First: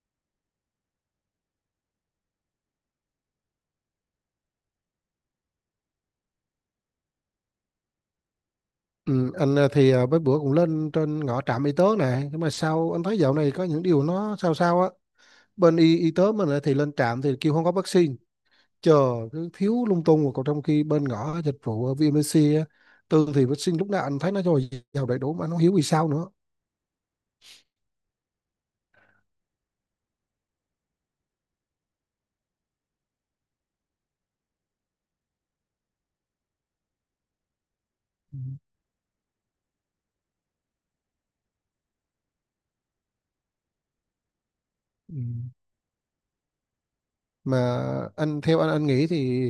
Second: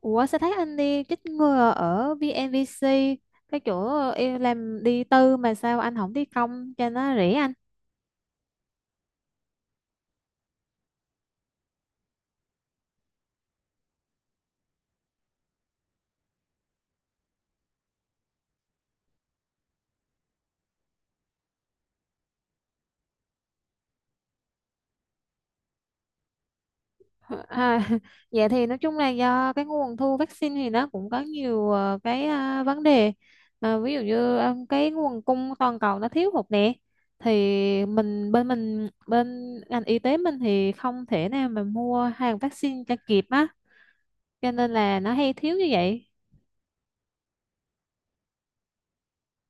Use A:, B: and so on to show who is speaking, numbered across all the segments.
A: Ủa, sao thấy anh đi chích ngừa ở VNVC, cái chỗ em làm? Đi tư mà sao anh không đi công cho nó rẻ anh?
B: Ừ, anh ờ, thì ờ, mấy bữa cũng lên trên ngõ trạm y tế này, nhưng mà sao anh thấy dạo này có những điều nó sao sao á. Bên y tế mình lại thì lên trạm thì kêu không có vaccine, chờ, cứ thiếu lung tung. Rồi còn trong khi bên ngõ dịch vụ ở VMC á, tương thì vaccine lúc nào anh thấy nó rồi vào đầy đủ, mà nó hiếu vì sao nữa.
A: À, vậy thì nói chung là do cái nguồn thu vaccine thì nó cũng có nhiều cái vấn đề. Ví dụ như cái nguồn cung toàn cầu nó thiếu hụt nè, thì
B: Ừ.
A: mình bên ngành y tế mình thì không thể nào mà mua hàng vaccine cho kịp á, cho nên là nó
B: Ừ,
A: hay thiếu như vậy.
B: mà anh theo anh nghĩ thì,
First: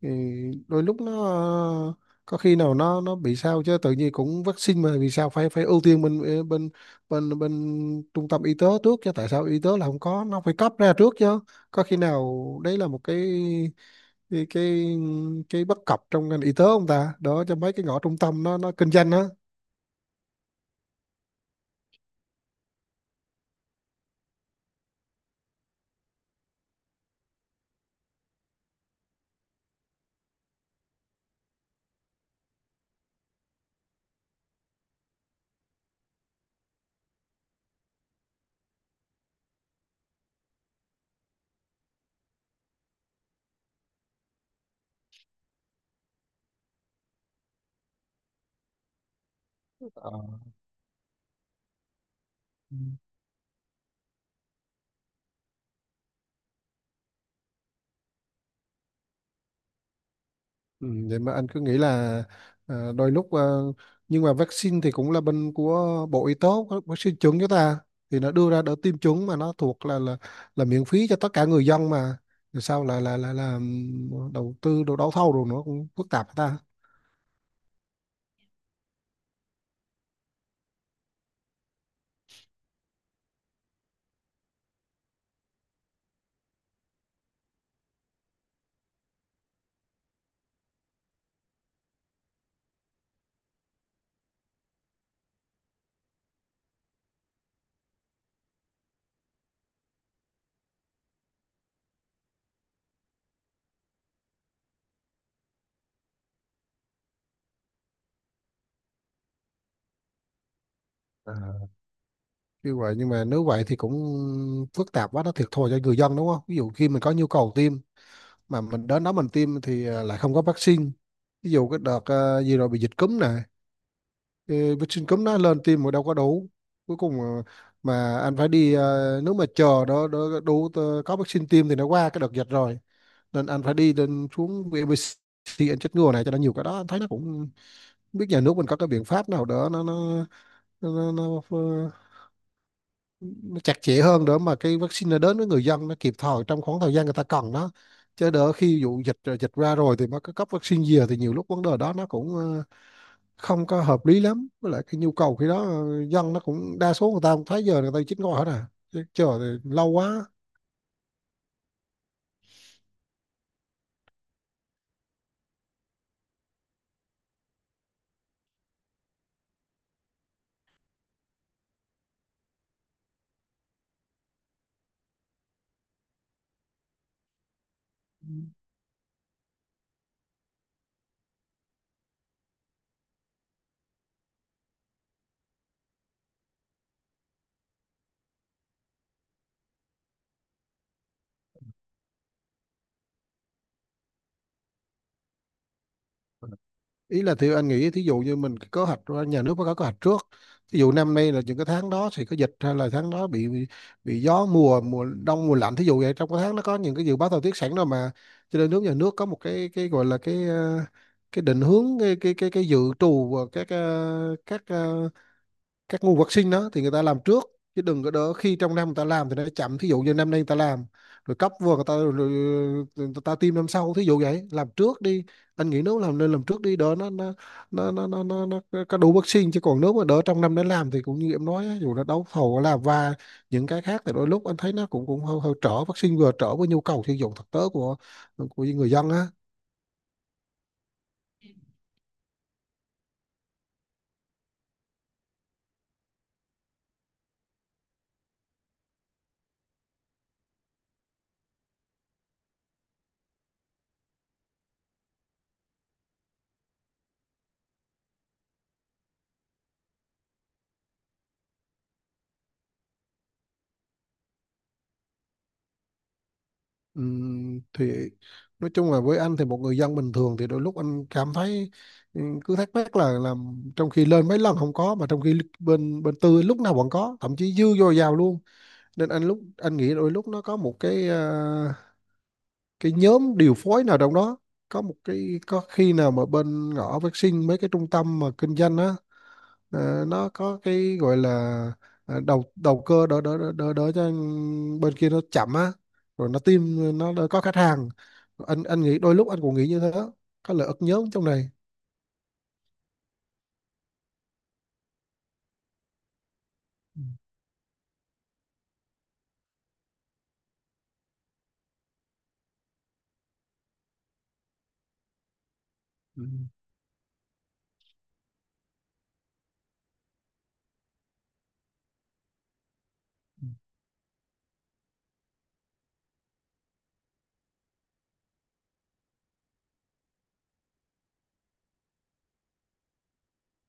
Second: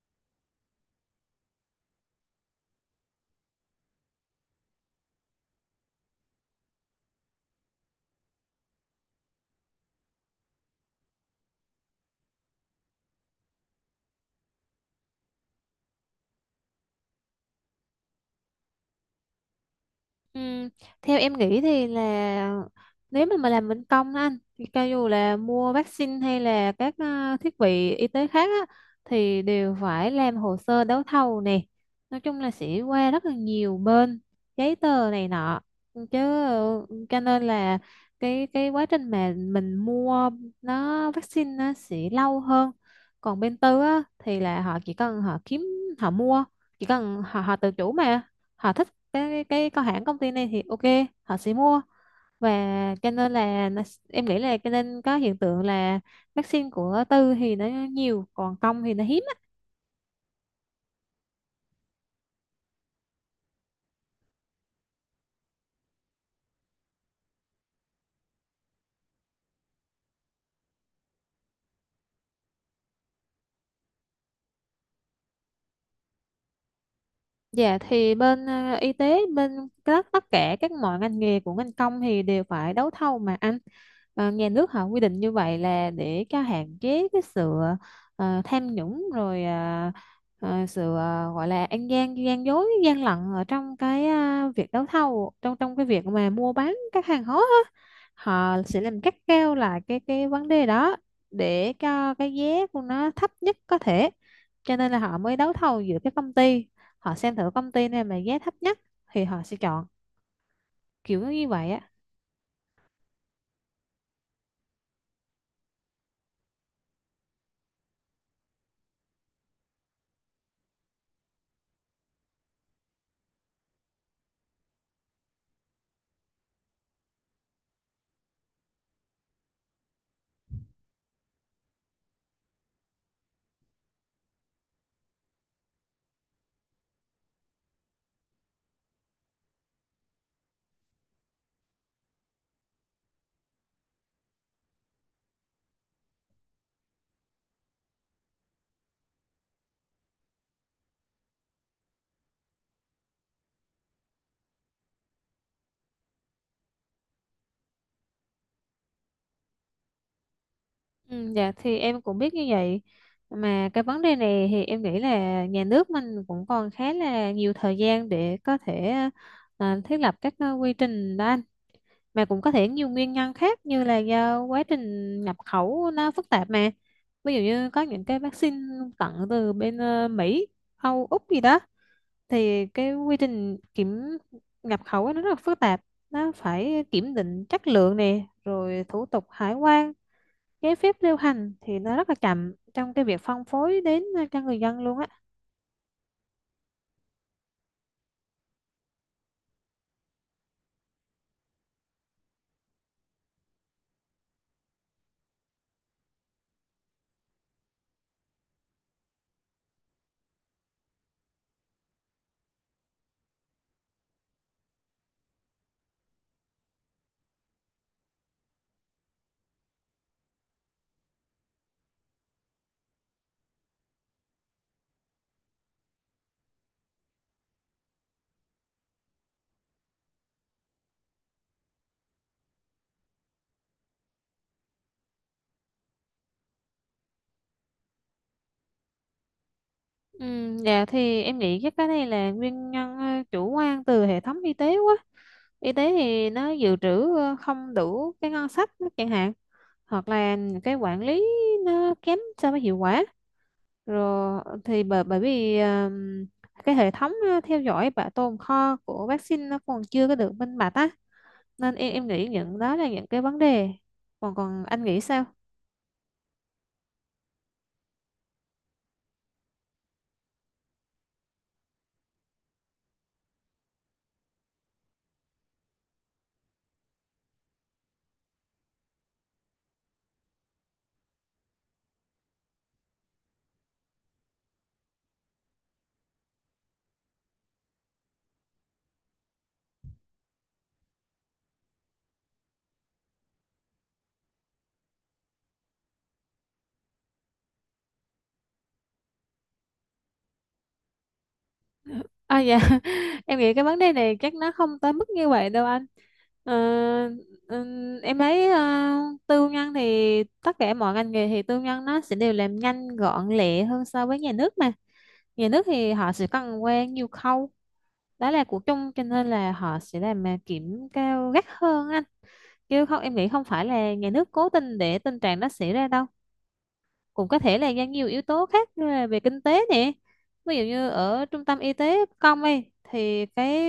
B: ừ, đôi lúc nó ờ, có khi nào nó bị sao chứ, tự nhiên cũng vaccine mà vì sao phải phải ưu tiên bên bên bên bên trung tâm y tế trước chứ, tại sao y tế là không có, nó phải cấp ra trước chứ. Có khi nào đấy là một cái cái, cái bất cập trong ngành y tế không ta, đó cho mấy cái ngõ trung tâm nó kinh doanh á.
A: Ừm, Theo em nghĩ thì là, nếu mà làm bên công á anh, thì cho dù là mua vaccine hay là các thiết bị y tế khác á, thì đều phải làm hồ sơ đấu thầu nè, nói chung là sẽ qua rất là nhiều bên giấy tờ này nọ chứ, cho nên là cái quá trình mà mình mua nó vaccine nó sẽ lâu hơn. Còn bên tư á thì là họ chỉ cần họ kiếm, họ mua, chỉ cần họ họ tự chủ mà, họ thích cái có hãng công ty này thì ok họ sẽ mua. Và cho nên là em nghĩ là cho nên có hiện tượng là vaccine của tư thì nó nhiều, còn công thì nó hiếm.
B: Ừ, vậy mà anh cứ nghĩ là à, đôi lúc à, nhưng mà vaccine thì cũng là bên của Bộ Y tế, có vaccine chuẩn cho ta, thì nó đưa ra đỡ tiêm chủng mà nó thuộc là miễn phí cho tất cả người dân mà. Rồi sao là đầu tư đồ đấu thầu rồi nó cũng phức tạp hả ta.
A: Dạ, thì bên y tế, bên các tất cả các mọi ngành nghề của ngành công thì đều phải đấu thầu mà anh. Nhà nước họ quy định như vậy là để cho hạn chế cái sự tham nhũng, rồi sự gọi là ăn gian, gian dối, gian lận ở trong cái việc đấu thầu, trong trong cái việc mà mua bán các hàng hóa á. Họ sẽ làm cắt keo lại cái vấn đề đó, để cho cái giá của nó thấp nhất có thể, cho nên là họ mới đấu thầu giữa các công ty. Họ xem thử công ty này mà giá thấp nhất thì họ sẽ chọn, kiểu như
B: À,
A: vậy á.
B: như vậy nhưng mà nếu vậy thì cũng phức tạp quá, nó thiệt thòi cho người dân đúng không? Ví dụ khi mình có nhu cầu tiêm mà mình đến đó mình tiêm thì lại không có vaccine. Ví dụ cái đợt gì rồi bị dịch cúm nè, thì bị Trình cấm đã lần tìm một đâu có đấu, cuối cùng mà anh phải đi, nếu mà chờ đó đó đủ có vaccine tiêm thì nó qua cái đợt dịch rồi. Nên anh phải đi lên xuống VBC anh chích ngừa này cho nó nhiều. Cái đó anh thấy nó cũng không biết nhà nước mình có cái biện pháp nào đó nó, nó, nó nó chặt chẽ hơn để mà cái vaccine nó đến với người dân nó kịp thời trong khoảng thời gian người ta cần nó, chứ đỡ khi vụ dịch dịch ra rồi thì mới có cấp vaccine gì thì nhiều lúc vấn đề đó nó cũng không có hợp lý lắm, với lại cái nhu cầu khi đó dân nó cũng đa số người ta cũng thấy giờ người ta chín ngồi hết à, chứ chờ thì lâu quá.
A: Ừ, dạ, thì em cũng biết như vậy. Mà cái vấn đề này thì em nghĩ là nhà nước mình cũng còn khá là nhiều thời gian để có thể thiết lập các quy trình đó anh. Mà cũng có thể nhiều nguyên nhân khác như là do quá trình nhập khẩu nó phức tạp mà. Ví dụ như có những cái vaccine tận từ bên Mỹ, Âu, Úc gì đó, thì cái quy trình kiểm nhập khẩu ấy nó rất là phức tạp. Nó phải kiểm định chất lượng nè, rồi thủ tục hải quan, giấy phép lưu hành thì nó rất là chậm trong cái việc phân phối đến cho người dân luôn á.
B: Ý là thì anh nghĩ thí dụ như mình có kế hoạch, nhà nước có hoạch trước, thí dụ năm nay là những cái tháng đó thì có dịch, hay là tháng đó bị gió mùa, mùa đông mùa lạnh thí dụ vậy, trong cái tháng nó có những cái dự báo thời tiết sẵn rồi mà. Cho nên nhà nước có một cái gọi là cái định hướng cái dự trù và các nguồn vật sinh đó thì người ta làm trước, chứ đừng có đỡ khi trong năm người ta làm thì nó chậm. Thí dụ như năm nay người ta làm rồi cấp vừa người ta rồi, người ta tiêm năm sau, thí dụ vậy, làm trước đi. Anh nghĩ nếu làm nên làm trước đi, đỡ nó có đủ vắc xin, chứ còn nếu mà đỡ trong năm nó làm thì cũng như em nói á, dù là đấu thầu và những cái khác thì đôi lúc anh thấy nó cũng cũng hơi trở vắc xin, vừa trở với nhu cầu sử dụng thực tế của người dân á.
A: Ừ, dạ, thì em nghĩ chắc cái này là nguyên nhân chủ quan từ hệ thống y tế quá. Y tế thì nó dự trữ không đủ cái ngân sách chẳng hạn, hoặc là cái quản lý nó kém so với hiệu quả. Rồi thì bởi bởi vì cái hệ thống theo dõi bảo tồn kho của vaccine nó còn chưa có được minh bạch á. Nên em nghĩ những đó là những cái vấn đề. Còn còn anh nghĩ sao?
B: Thì nói chung là với anh thì một người dân bình thường thì đôi lúc anh cảm thấy, cứ thắc mắc là làm, trong khi lên mấy lần không có, mà trong khi bên bên tư lúc nào vẫn có, thậm chí dư dồi dào luôn. Nên anh lúc anh nghĩ đôi lúc nó có một cái cái nhóm điều phối nào trong đó, có một cái có khi nào mà bên ngõ vaccine mấy cái trung tâm mà kinh doanh á. Ờ, nó có cái gọi là đầu đầu cơ đỡ đỡ đỡ đỡ đỡ cho bên kia nó chậm á, rồi nó tìm nó đỡ có khách hàng. Anh nghĩ đôi lúc anh cũng nghĩ như thế, có lợi ức nhóm trong này.
A: À, dạ, em nghĩ cái vấn đề này chắc nó không tới mức như vậy đâu anh. Ờ,
B: Ừ,
A: em thấy tư nhân thì tất cả mọi ngành nghề thì tư nhân nó sẽ đều làm nhanh gọn lẹ hơn so với nhà nước mà. Nhà nước thì họ
B: ừ,
A: sẽ cần qua nhiều khâu, đó là của chung cho nên là họ sẽ làm kiểm cao gắt hơn anh. Chứ không em nghĩ không
B: ừ.
A: phải là nhà nước cố tình để tình trạng đó xảy ra đâu. Cũng có thể là do nhiều yếu tố khác như là về kinh tế nè, ví dụ như ở trung tâm y tế công ấy thì cái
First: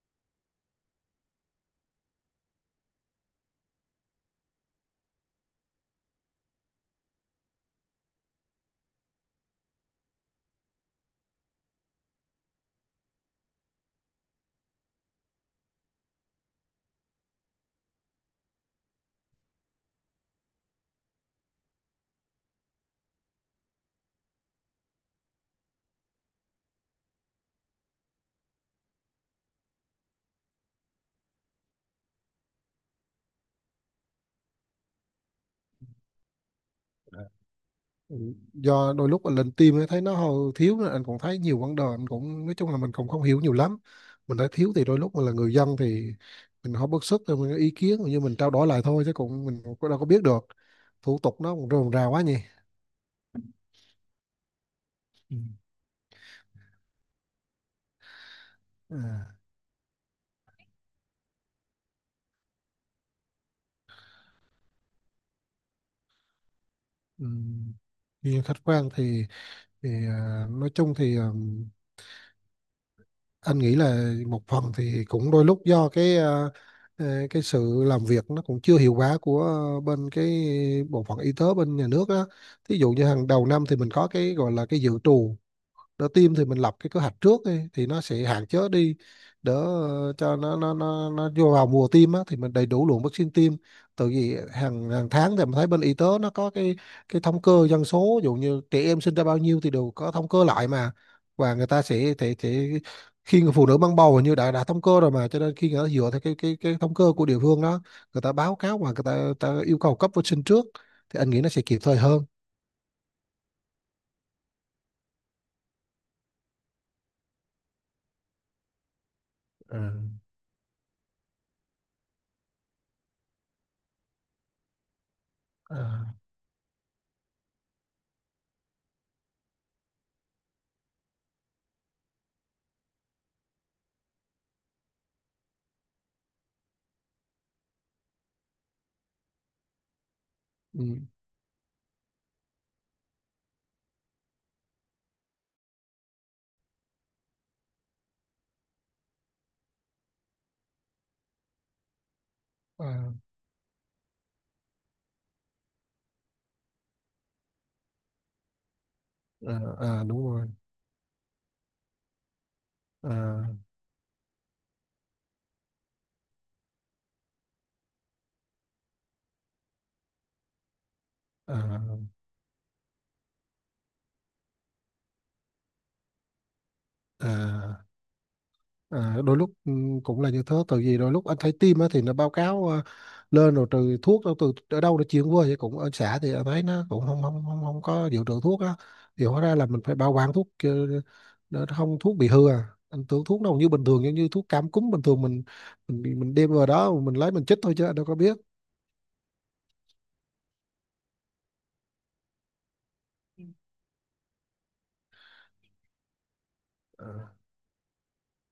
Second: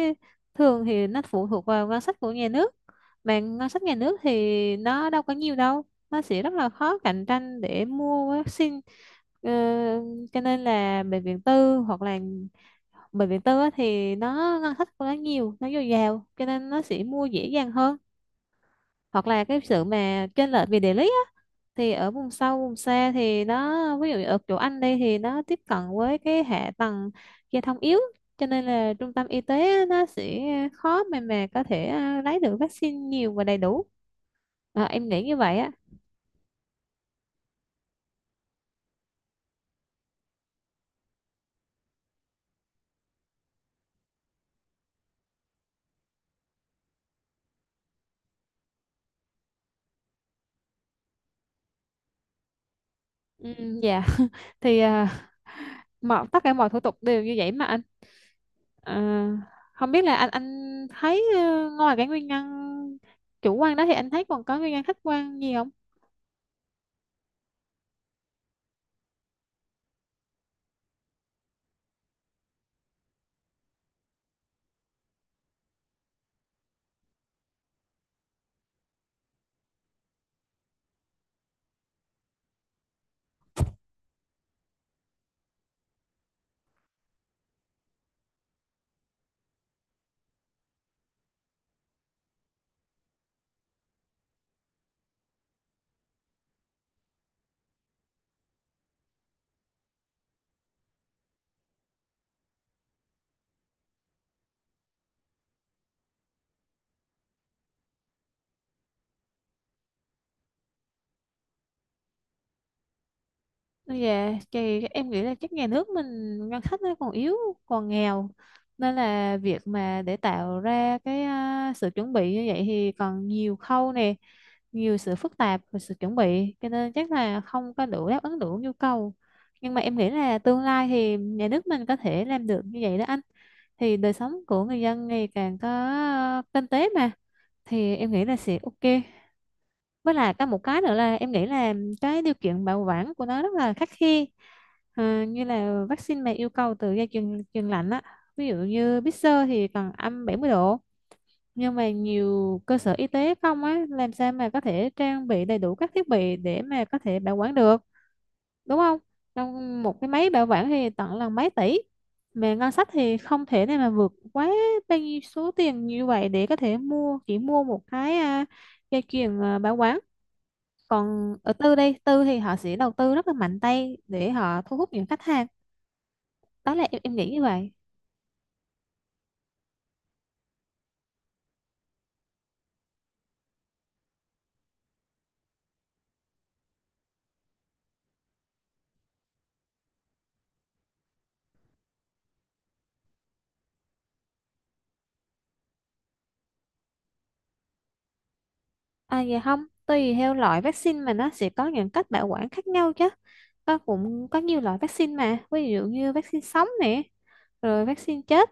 A: thường thì nó phụ thuộc vào ngân sách của nhà nước, mà ngân sách nhà nước thì nó đâu có nhiều đâu, nó sẽ rất là khó cạnh tranh để mua vaccine. Ờ, cho nên là bệnh viện tư, hoặc là bệnh viện tư á thì nó ngân sách của nó nhiều, nó dồi dào cho nên nó sẽ mua dễ dàng hơn. Hoặc là cái sự mà chênh lệch về địa lý á, thì ở vùng sâu vùng xa thì nó, ví dụ ở chỗ anh đây thì nó tiếp cận với cái hạ tầng giao thông yếu, cho nên là trung tâm y tế nó sẽ khó mà có thể lấy được vaccine nhiều và đầy đủ. Em nghĩ như vậy á.
B: Ờ. Ừ, do đôi lúc anh lên team ấy, thấy nó hầu thiếu nên anh cũng thấy nhiều vấn đề, anh cũng nói chung là mình cũng không hiểu nhiều lắm. Mình thấy thiếu thì đôi lúc mình là người dân thì mình không bức xúc, rồi mình có ý kiến như mình trao đổi lại thôi, chứ cũng mình cũng đâu có biết được. Thủ tục nó cũng rườm rà quá nhỉ.
A: Ừ, dạ, thì
B: Ừ.
A: mọi tất cả mọi thủ tục đều như vậy mà anh.
B: Ừ.
A: Không biết là anh thấy ngoài cái nguyên nhân chủ quan đó thì anh thấy còn có nguyên nhân khách quan gì không?
B: Ừm, Nhìn khách quan thì nói chung thì anh nghĩ là một phần thì cũng đôi lúc do cái sự làm việc nó cũng chưa hiệu quả của bên cái bộ phận y tế bên nhà nước á. Thí dụ như hàng đầu năm thì mình có cái gọi là cái dự trù đỡ tim, thì mình lập cái kế hoạch trước đi, thì nó sẽ hạn chế đi, đỡ cho nó vô vào mùa tim á, thì mình đầy đủ lượng vaccine tim. Từ vì hàng hàng tháng thì mình thấy bên y tế nó có cái thống kê dân số, ví dụ như trẻ em sinh ra bao nhiêu thì đều có thống kê lại mà. Và người ta sẽ, khi người phụ nữ mang bầu hình như đã thống kê rồi mà, cho nên khi người ta dựa theo cái thống kê của địa phương đó, người ta báo cáo và người ta yêu cầu cấp vaccine trước, thì anh nghĩ nó sẽ kịp thời hơn.
A: Dạ, thì em nghĩ là chắc nhà nước mình ngân sách nó còn yếu, còn nghèo, nên là việc
B: Ờ,
A: mà để tạo ra cái sự chuẩn bị như vậy thì còn nhiều khâu nè, nhiều sự phức tạp và sự
B: à,
A: chuẩn bị, cho nên chắc là không có đủ đáp ứng đủ nhu cầu. Nhưng mà em nghĩ là tương lai thì nhà nước mình có thể làm được như vậy đó anh. Thì đời sống của người dân ngày càng có kinh tế mà, thì em nghĩ là sẽ ok. Với lại có một cái nữa
B: ừ,
A: là em nghĩ là cái điều kiện bảo quản của nó rất là khắt khe. Như là vaccine mà yêu cầu từ dây chuyền chuyền lạnh á, ví dụ như Pfizer thì cần âm 70 độ. Nhưng mà nhiều cơ sở y
B: à,
A: tế không á, làm sao mà có thể trang bị đầy đủ các thiết bị để mà có thể bảo quản được, đúng không?
B: à,
A: Trong một
B: à,
A: cái
B: đúng
A: máy bảo
B: rồi.
A: quản thì tận là mấy tỷ, mà ngân sách thì
B: Ờ.
A: không thể nào mà vượt quá bao nhiêu số tiền như vậy để có thể mua, chỉ mua một cái dây chuyền bảo quản. Còn ở
B: ờ,
A: tư đây tư thì họ sẽ đầu tư rất là mạnh tay để họ thu hút những khách hàng. Đó là em
B: ờ,
A: nghĩ như vậy.
B: ờ, Đôi lúc cũng là như thế, tại vì đôi lúc anh thấy tim á thì nó báo cáo lên rồi từ thuốc đâu từ ở đâu nó chuyển qua vậy, cũng ở xã thì anh thấy nó cũng không có dự trữ thuốc á. Thì hóa ra là mình phải bảo quản thuốc để không thuốc bị hư, à anh tưởng thuốc đâu như bình thường, giống như thuốc cảm cúm bình thường mình mình đem vào đó mình lấy mình chích thôi, chứ anh đâu có biết.
A: À, vậy không, tùy theo loại vaccine mà nó sẽ có những cách bảo quản khác nhau chứ. Có, cũng có nhiều loại vaccine mà ví dụ như vaccine sống nè,
B: Ờ,
A: rồi vaccine chết,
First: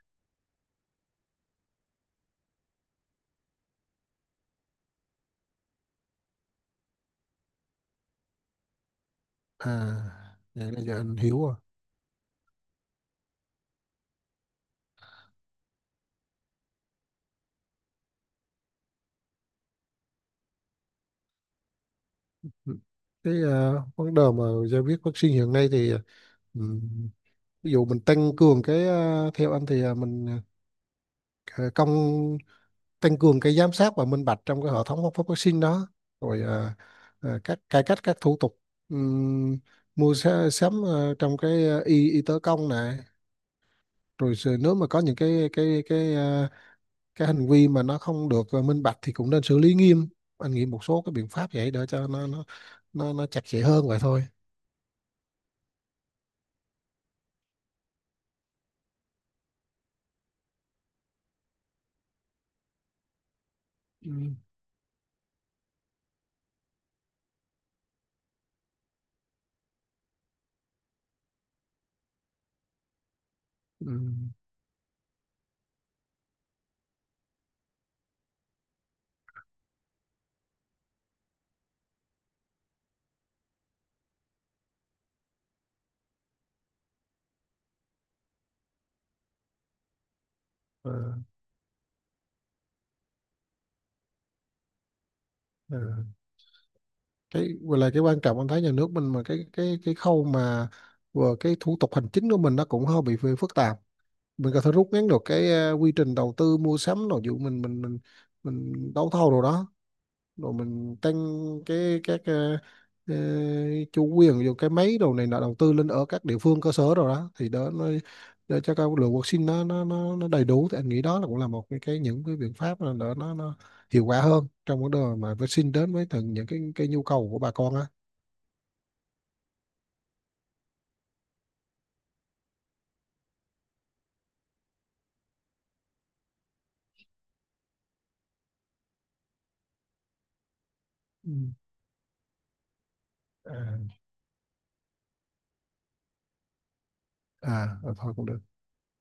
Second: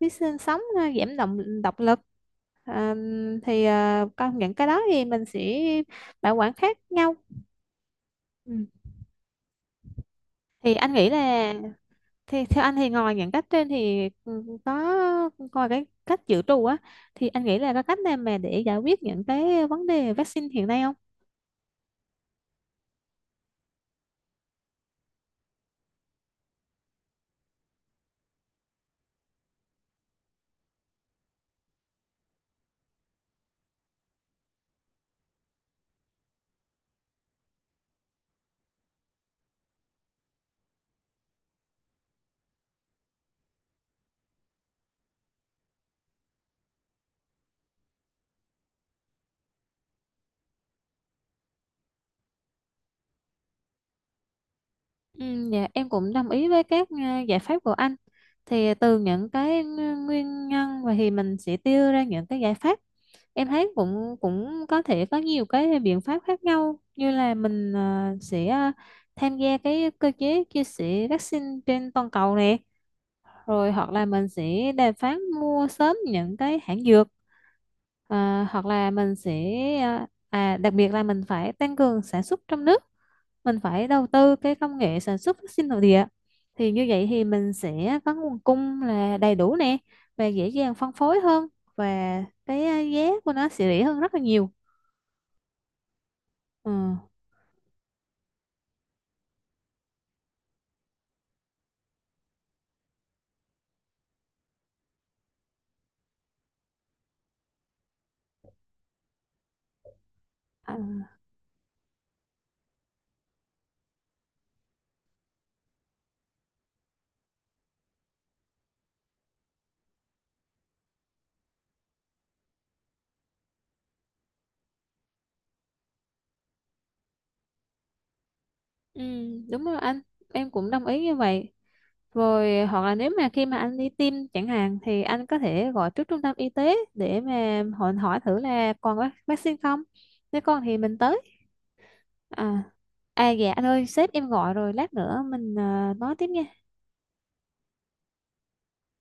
A: vaccine sống giảm động độc lực, à, thì có những cái đó thì mình sẽ bảo quản khác nhau. Ừ.
B: à vậy
A: thì
B: là
A: anh
B: giờ
A: nghĩ
B: anh hiểu
A: là
B: rồi.
A: Thì theo anh thì ngoài những cách trên thì có coi cái cách dự trù á, thì anh nghĩ là có cách nào mà để giải quyết những cái vấn đề vaccine hiện nay không?
B: Ừ, vấn đề mà giải quyết vaccine hiện nay thì, ừ, ví dụ mình tăng cường theo anh thì mình ờ, công tăng cường cái giám sát và minh bạch trong cái hệ thống phát vaccine đó. Rồi các cải cách các thủ tục, ừm, mua sắm trong cái y tế công này. Rồi nếu mà có những cái hành vi mà nó không được minh bạch thì cũng nên xử lý nghiêm. Anh nghĩ một số cái biện pháp vậy để cho nó chặt chẽ hơn vậy thôi.
A: Ừ, dạ, em cũng đồng ý với các giải pháp của anh. Thì từ những cái nguyên nhân và thì mình sẽ đưa ra những cái giải pháp. Em thấy cũng
B: Ừm,
A: cũng có thể có nhiều cái biện pháp khác nhau như là mình sẽ tham gia cái cơ chế chia sẻ vaccine trên toàn cầu nè, rồi hoặc là mình
B: ừm,
A: sẽ đàm phán mua sớm những cái hãng dược, hoặc là mình sẽ đặc biệt là mình phải tăng cường sản xuất trong nước. Mình phải đầu tư cái công nghệ sản xuất vaccine nội địa, thì như vậy thì mình sẽ có nguồn cung là đầy đủ nè, và dễ dàng
B: ờ,
A: phân phối hơn, và cái giá của nó sẽ rẻ hơn rất là nhiều.
B: ờ.
A: Ừ.
B: Cái vừa là cái quan trọng anh thấy nhà nước mình, mà cái khâu mà vừa cái thủ tục hành chính của mình nó cũng hơi bị phức tạp, mình có thể rút ngắn được quy trình đầu tư mua sắm rồi dụ mình đấu thầu rồi đó. Rồi
A: À,
B: mình tăng cái ờ, chủ quyền rồi cái máy đồ này nọ đầu tư lên ở các địa phương cơ sở rồi đó, thì đó nó để cho các lượng vaccine nó đầy đủ, thì anh nghĩ đó là cũng là một cái những cái biện pháp là nó hiệu quả hơn trong vấn đề mà vaccine đến với từng những cái nhu cầu của bà con á.
A: ừ, đúng rồi anh, em cũng đồng ý như vậy. Rồi hoặc là nếu mà khi mà anh đi tiêm chẳng hạn thì anh có thể gọi trước trung tâm y tế để mà hỏi hỏi thử là còn vaccine không, nếu còn thì mình tới.
B: Ừ.
A: à dạ anh ơi sếp em gọi rồi, lát nữa mình nói tiếp nha.
B: À, à thôi cũng được.